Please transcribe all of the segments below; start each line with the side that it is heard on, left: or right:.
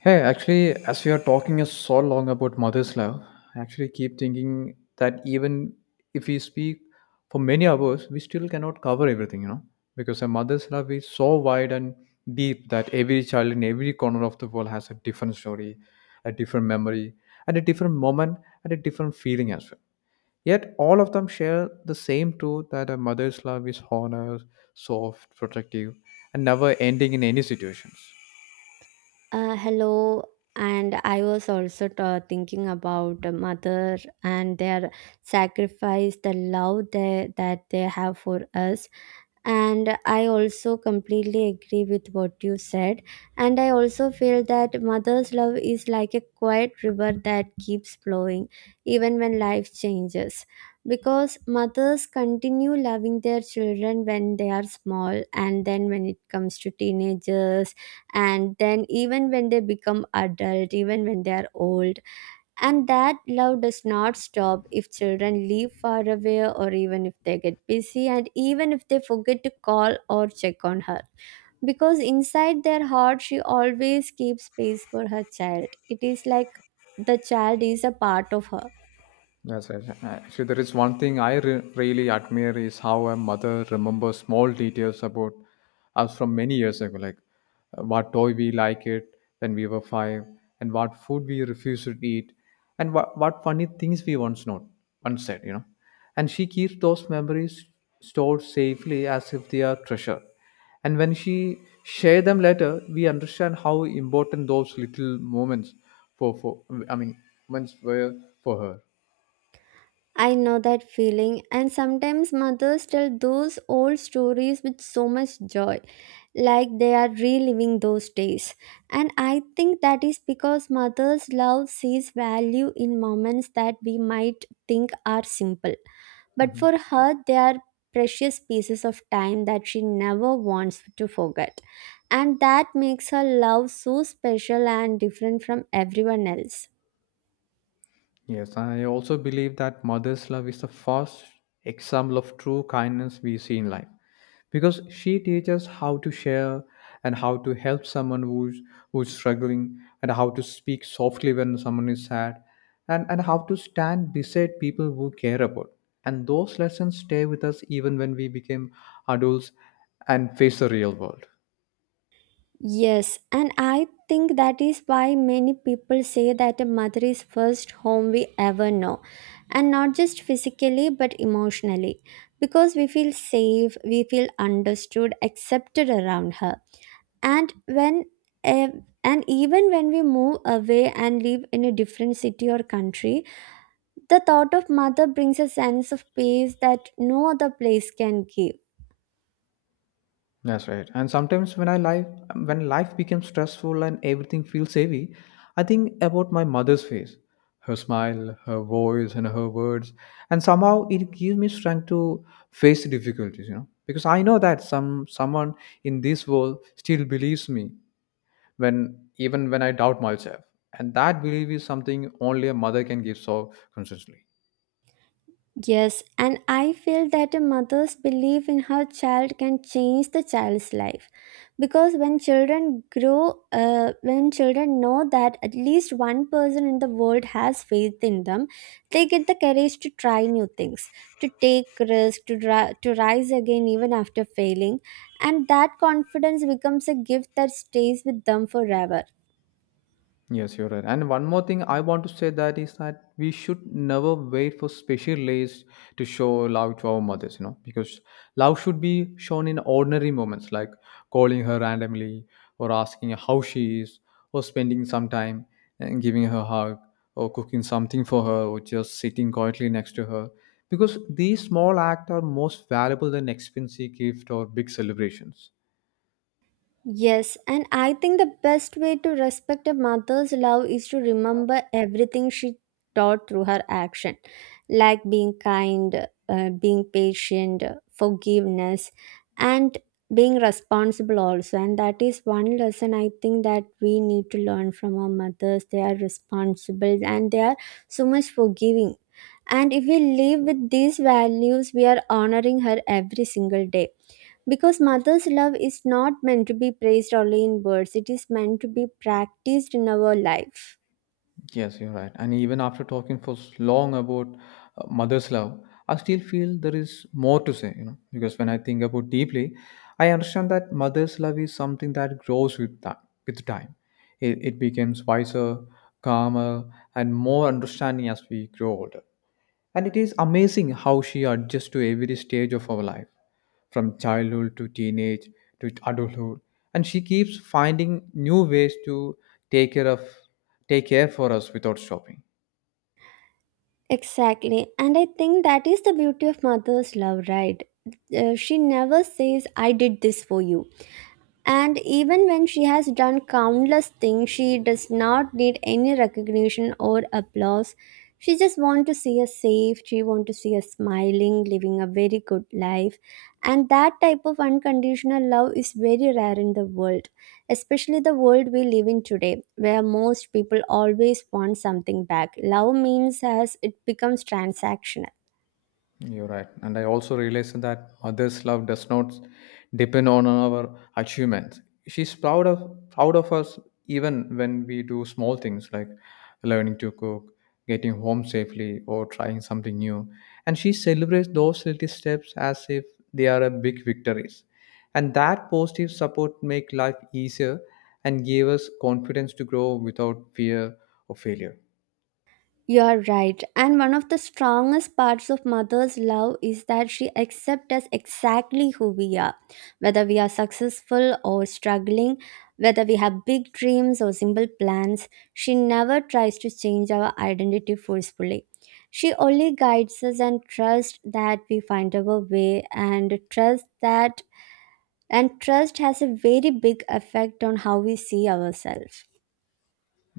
left: Hey, actually, as we are talking so long about mother's love, I actually keep thinking that even if we speak for many hours, we still cannot cover everything, because a mother's love is so wide and deep that every child in every corner of the world has a different story, a different memory, and a different moment, and a different feeling as well. Yet all of them share the same truth that a mother's love is honest, soft, protective, and never ending in any situations.
right: Hello, and I was also thinking about the mother and their sacrifice, the love that they have for us, and I also completely agree with what you said. And I also feel that mother's love is like a quiet river that keeps flowing even when life changes, because mothers continue loving their children when they are small, and then when it comes to teenagers, and then even when they become adult, even when they are old. And that love does not stop if children live far away, or even if they get busy, and even if they forget to call or check on her. Because inside their heart, she always keeps space for her child. It is like the child is a part of her.
left: Yes, yes. Actually, there is one thing I really admire is how a mother remembers small details about us from many years ago, like what toy we liked when we were five, and what food we refused to eat, and what funny things we once not once said. And she keeps those memories stored safely as if they are treasure. And when she share them later, we understand how important those little moments for I mean moments were for her.
right: I know that feeling, and sometimes mothers tell those old stories with so much joy, like they are reliving those days. And I think that is because mothers' love sees value in moments that we might think are simple. But
left: Mhm.
right: for her, they are precious pieces of time that she never wants to forget. And that makes her love so special and different from everyone else.
left: Yes, I also believe that mother's love is the first example of true kindness we see in life because she teaches how to share and how to help someone who's struggling and how to speak softly when someone is sad and how to stand beside people who care about. And those lessons stay with us even when we became adults and face the real world.
right: Yes, and I think that is why many people say that a mother is first home we ever know. And not just physically but emotionally. Because we feel safe, we feel understood, accepted around her. And eh, and even when we move away and live in a different city or country, the thought of mother brings a sense of peace that no other place can give.
left: That's right. And sometimes when life becomes stressful and everything feels heavy, I think about my mother's face, her smile, her voice, and her words, and somehow it gives me strength to face the difficulties. You know, because I know that someone in this world still believes me when even when I doubt myself, and that belief is something only a mother can give so consistently.
right: Yes, and I feel that a mother's belief in her child can change the child's life, because when children grow, when children know that at least one person in the world has faith in them, they get the courage to try new things, to take risks, to rise again even after failing, and that confidence becomes a gift that stays with them forever.
left: Yes, you're right. And one more thing I want to say that is that we should never wait for special days to show love to our mothers, you know, because love should be shown in ordinary moments like calling her randomly or asking how she is or spending some time and giving her a hug or cooking something for her or just sitting quietly next to her. Because these small acts are most valuable than expensive gift or big celebrations.
right: Yes, and I think the best way to respect a mother's love is to remember everything she taught through her action, like being kind, being patient, forgiveness, and being responsible also. And that is one lesson I think that we need to learn from our mothers. They are responsible and they are so much forgiving. And if we live with these values, we are honoring her every single day. Because mother's love is not meant to be praised only in words, it is meant to be practiced in our life.
left: Yes, you're right. And even after talking for long about mother's love, I still feel there is more to say, you know, because when I think about deeply, I understand that mother's love is something that grows with time. With time. It becomes wiser, calmer, and more understanding as we grow older. And it is amazing how she adjusts to every stage of our life, from childhood to teenage to adulthood. And she keeps finding new ways to take care of take care for us without stopping.
right: Exactly. And I think that is the beauty of mother's love, right? She never says, I did this for you. And even when she has done countless things, she does not need any recognition or applause. She just wants to see us safe. She wants to see us smiling, living a very good life. And that type of unconditional love is very rare in the world, especially the world we live in today, where most people always want something back. Love means as it becomes transactional.
left: You're right. And I also realized that mother's love does not depend on our achievements. She's proud of us even when we do small things like learning to cook, getting home safely, or trying something new. And she celebrates those little steps as if they are a big victories. And that positive support make life easier and gave us confidence to grow without fear of failure.
right: You are right. And one of the strongest parts of mother's love is that she accepts us exactly who we are, whether we are successful or struggling, whether we have big dreams or simple plans. She never tries to change our identity forcefully. She only guides us and trusts that we find our way, and trust that and trust has a very big effect on how we see ourselves.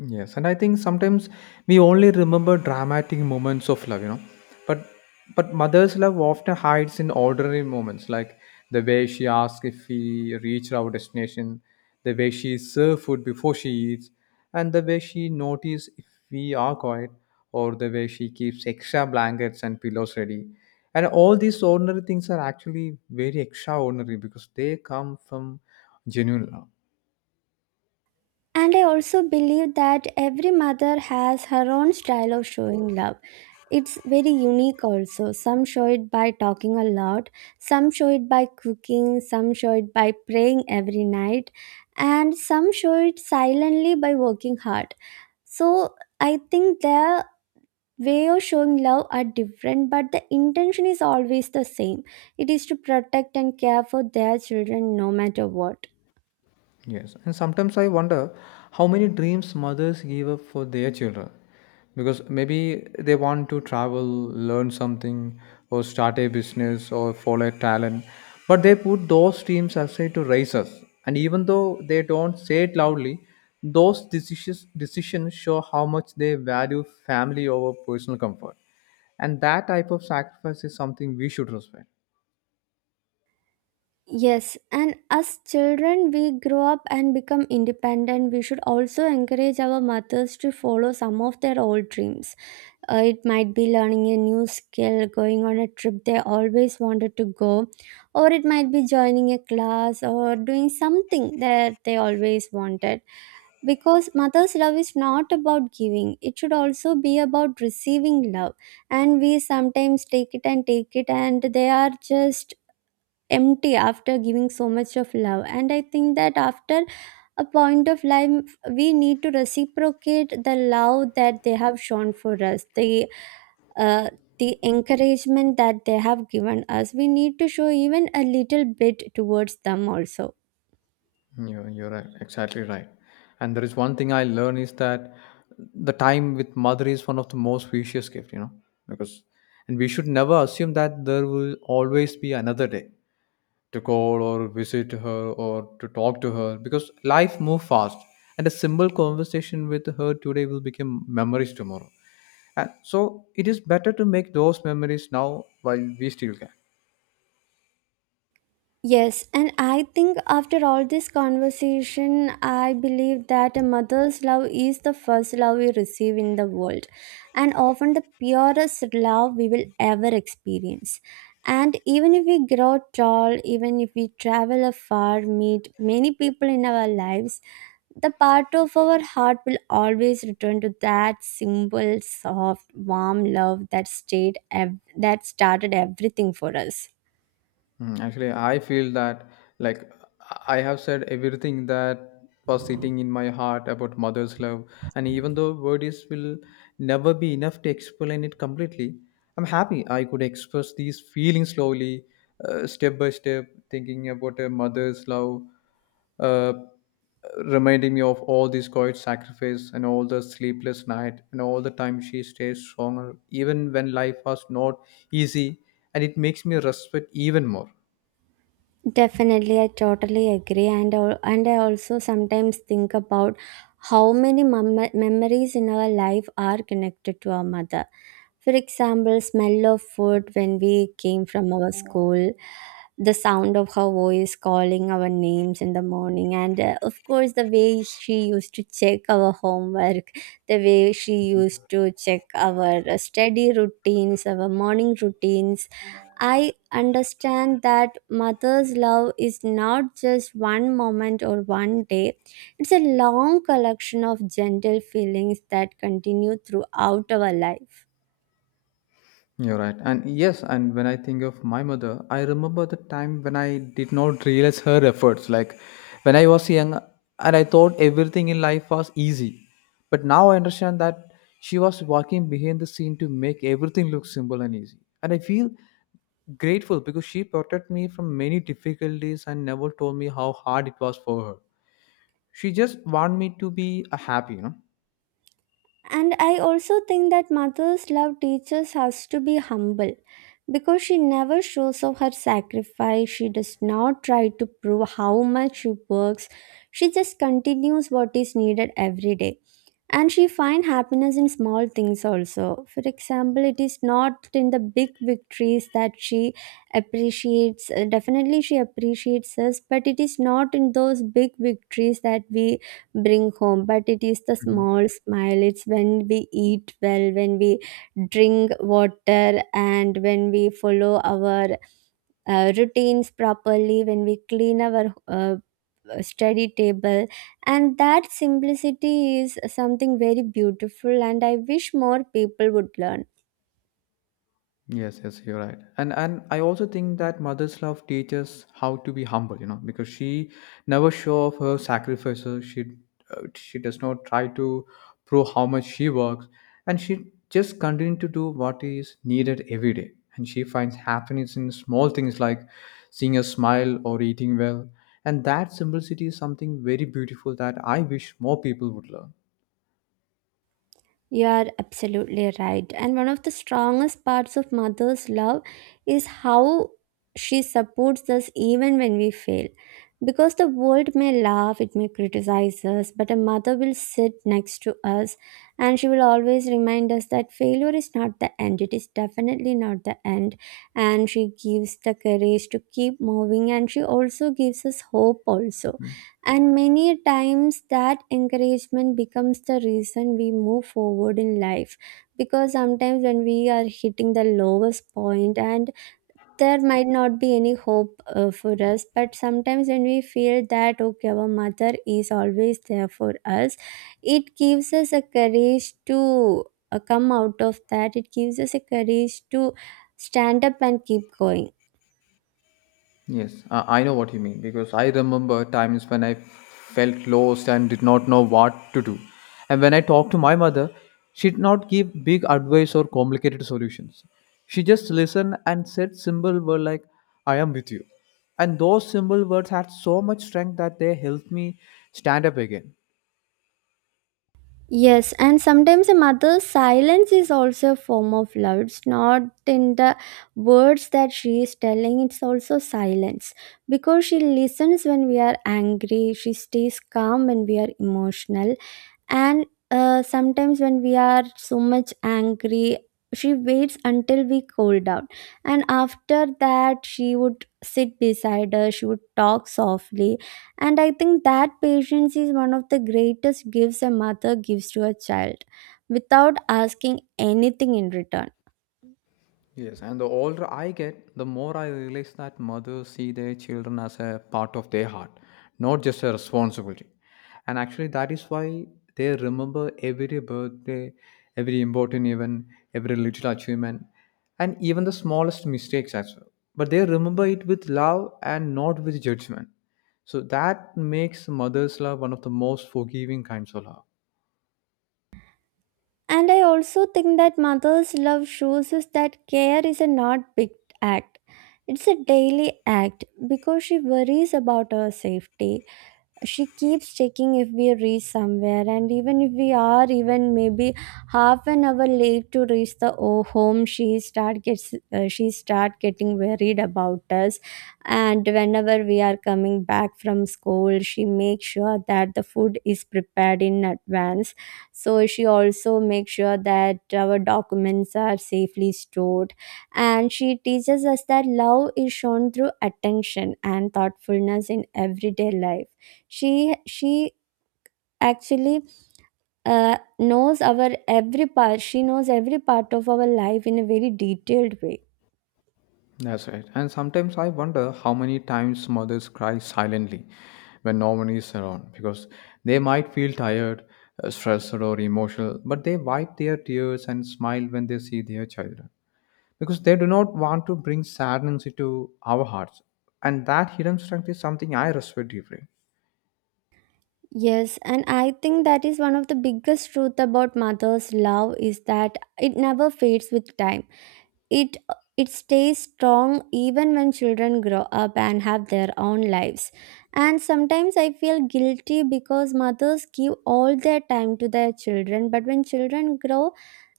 left: Yes, and I think sometimes we only remember dramatic moments of love, you know. But but mother's love often hides in ordinary moments, like the way she asks if we reach our destination, the way she serves food before she eats, and the way she notices if we are quiet, or the way she keeps extra blankets and pillows ready. And all these ordinary things are actually very extraordinary because they come from genuine love.
right: And I also believe that every mother has her own style of showing love. It's very unique also. Some show it by talking a lot, some show it by cooking, some show it by praying every night, and some show it silently by working hard. So I think their way of showing love are different, but the intention is always the same. It is to protect and care for their children no matter what.
left: Yes, and sometimes I wonder how many dreams mothers give up for their children because maybe they want to travel, learn something, or start a business or follow a talent, but they put those dreams aside to raise us. And even though they don't say it loudly, those decisions show how much they value family over personal comfort, and that type of sacrifice is something we should respect.
right: Yes, and as children, we grow up and become independent. We should also encourage our mothers to follow some of their old dreams. It might be learning a new skill, going on a trip they always wanted to go, or it might be joining a class or doing something that they always wanted. Because mother's love is not about giving, it should also be about receiving love. And we sometimes take it, and they are just empty after giving so much of love. And I think that after a point of life, we need to reciprocate the love that they have shown for us, uh, the encouragement that they have given us. We need to show even a little bit towards them also.
left: You're right. Exactly right. And there is one thing I learned is that the time with mother is one of the most precious gift, you know, because and we should never assume that there will always be another day to call or visit her or to talk to her because life moves fast and a simple conversation with her today will become memories tomorrow. And so it is better to make those memories now while we still can.
right: Yes, and I think after all this conversation, I believe that a mother's love is the first love we receive in the world, and often the purest love we will ever experience. And even if we grow tall, even if we travel afar, meet many people in our lives, the part of our heart will always return to that simple, soft, warm love that that started everything for us.
left: Mm, actually, I feel that like I have said everything that was sitting in my heart about mother's love, and even though words will never be enough to explain it completely, I'm happy I could express these feelings slowly, step by step, thinking about a mother's love uh, reminding me of all this quiet sacrifice and all the sleepless night and all the time she stays stronger even when life was not easy, and it makes me respect even more.
right: Definitely, I totally agree, and and I also sometimes think about how many memories in our life are connected to our mother. For example, smell of food when we came from our school, the sound of her voice calling our names in the morning, and of course, the way she used to check our homework, the way she used to check our study routines, our morning routines. I understand that mother's love is not just one moment or one day. It's a long collection of gentle feelings that continue throughout our life.
left: You're right. And yes, and when I think of my mother, I remember the time when I did not realize her efforts. Like when I was young and I thought everything in life was easy. But now I understand that she was working behind the scene to make everything look simple and easy. And I feel grateful because she protected me from many difficulties and never told me how hard it was for her. She just wanted me to be happy, you know.
right: And I also think that mother's love teaches us to be humble, because she never shows off her sacrifice. She does not try to prove how much she works. She just continues what is needed every day, and she find happiness in small things also. For example, it is not in the big victories that she appreciates. Definitely she appreciates us, but it is not in those big victories that we bring home, but it is the
left: Mhm.
right: small smile. It's when we eat well, when we drink water, and when we follow our routines properly, when we clean our study table. And that simplicity is something very beautiful, and I wish more people would learn.
left: Yes, yes, you're right. And I also think that mother's love teaches how to be humble, you know, because she never show off her sacrifices. She does not try to prove how much she works, and she just continue to do what is needed every day. And she finds happiness in small things like seeing a smile or eating well. And that simplicity is something very beautiful that I wish more people would learn.
right: You are absolutely right. And one of the strongest parts of mother's love is how she supports us even when we fail. Because the world may laugh, it may criticize us, but a mother will sit next to us, and she will always remind us that failure is not the end. It is definitely not the end. And she gives the courage to keep moving, and she also gives us hope, also.
left: Mm-hmm.
right: And many times that encouragement becomes the reason we move forward in life. Because sometimes when we are hitting the lowest point, and there might not be any hope for us, but sometimes when we feel that, okay, our mother is always there for us, it gives us a courage to come out of that. It gives us a courage to stand up and keep going.
left: Yes, I know what you mean because I remember times when I felt lost and did not know what to do. And when I talked to my mother, she did not give big advice or complicated solutions. She just listened and said simple words like, I am with you. And those simple words had so much strength that they helped me stand up again.
right: Yes, and sometimes a mother's silence is also a form of love. It's not in the words that she is telling, it's also silence. Because she listens when we are angry, she stays calm when we are emotional, and sometimes when we are so much angry, she waits until we cool down, and after that she would sit beside us, she would talk softly. And I think that patience is one of the greatest gifts a mother gives to a child without asking anything in return.
left: Yes, and the older I get, the more I realize that mothers see their children as a part of their heart, not just a responsibility. And actually, that is why they remember every birthday, every important event, every little achievement, and even the smallest mistakes as well. But they remember it with love and not with judgment. So that makes mother's love one of the most forgiving kinds of love.
right: And I also think that mother's love shows us that care is a not big act, it's a daily act. Because she worries about our safety, she keeps checking if we reach somewhere, and even if we are even maybe half an hour late to reach the home, she start getting worried about us. And whenever we are coming back from school, she makes sure that the food is prepared in advance. So she also makes sure that our documents are safely stored, and she teaches us that love is shown through attention and thoughtfulness in everyday life. She she actually uh, knows our every part, she knows every part of our life in a very detailed way.
left: That's right. And sometimes I wonder how many times mothers cry silently when no one is around because they might feel tired, stressed, or emotional, but they wipe their tears and smile when they see their children because they do not want to bring sadness into our hearts. And that hidden strength is something I respect deeply.
right: Yes, and I think that is one of the biggest truth about mother's love, is that it never fades with time. It it stays strong even when children grow up and have their own lives. And sometimes I feel guilty because mothers give all their time to their children, but when children grow,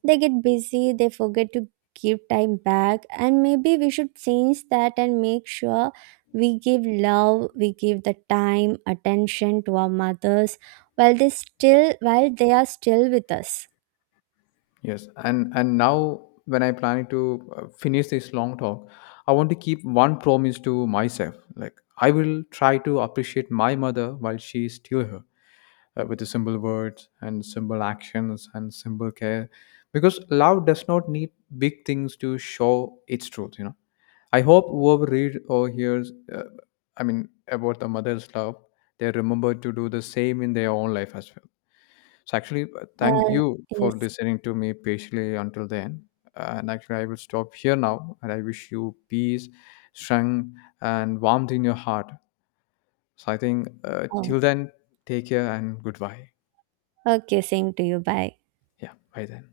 right: they get busy, they forget to give time back. And maybe we should change that and make sure we give love, we give the time, attention to our mothers while they are still with us.
left: Yes, and now when I planning to finish this long talk, I want to keep one promise to myself. Like I will try to appreciate my mother while she is still here, with the simple words and simple actions and simple care because love does not need big things to show its truth, you know. I hope whoever reads or hears about the mother's love, they remember to do the same in their own life as well. So actually, thank
right: Uh,
left: you for
right: yes.
left: listening to me patiently until then. And actually I will stop here now, and I wish you peace, strength, and warmth in your heart. So I think,
right: Oh,
left: till then, take care and goodbye.
right: okay, same to you. Bye.
left: Yeah, bye then.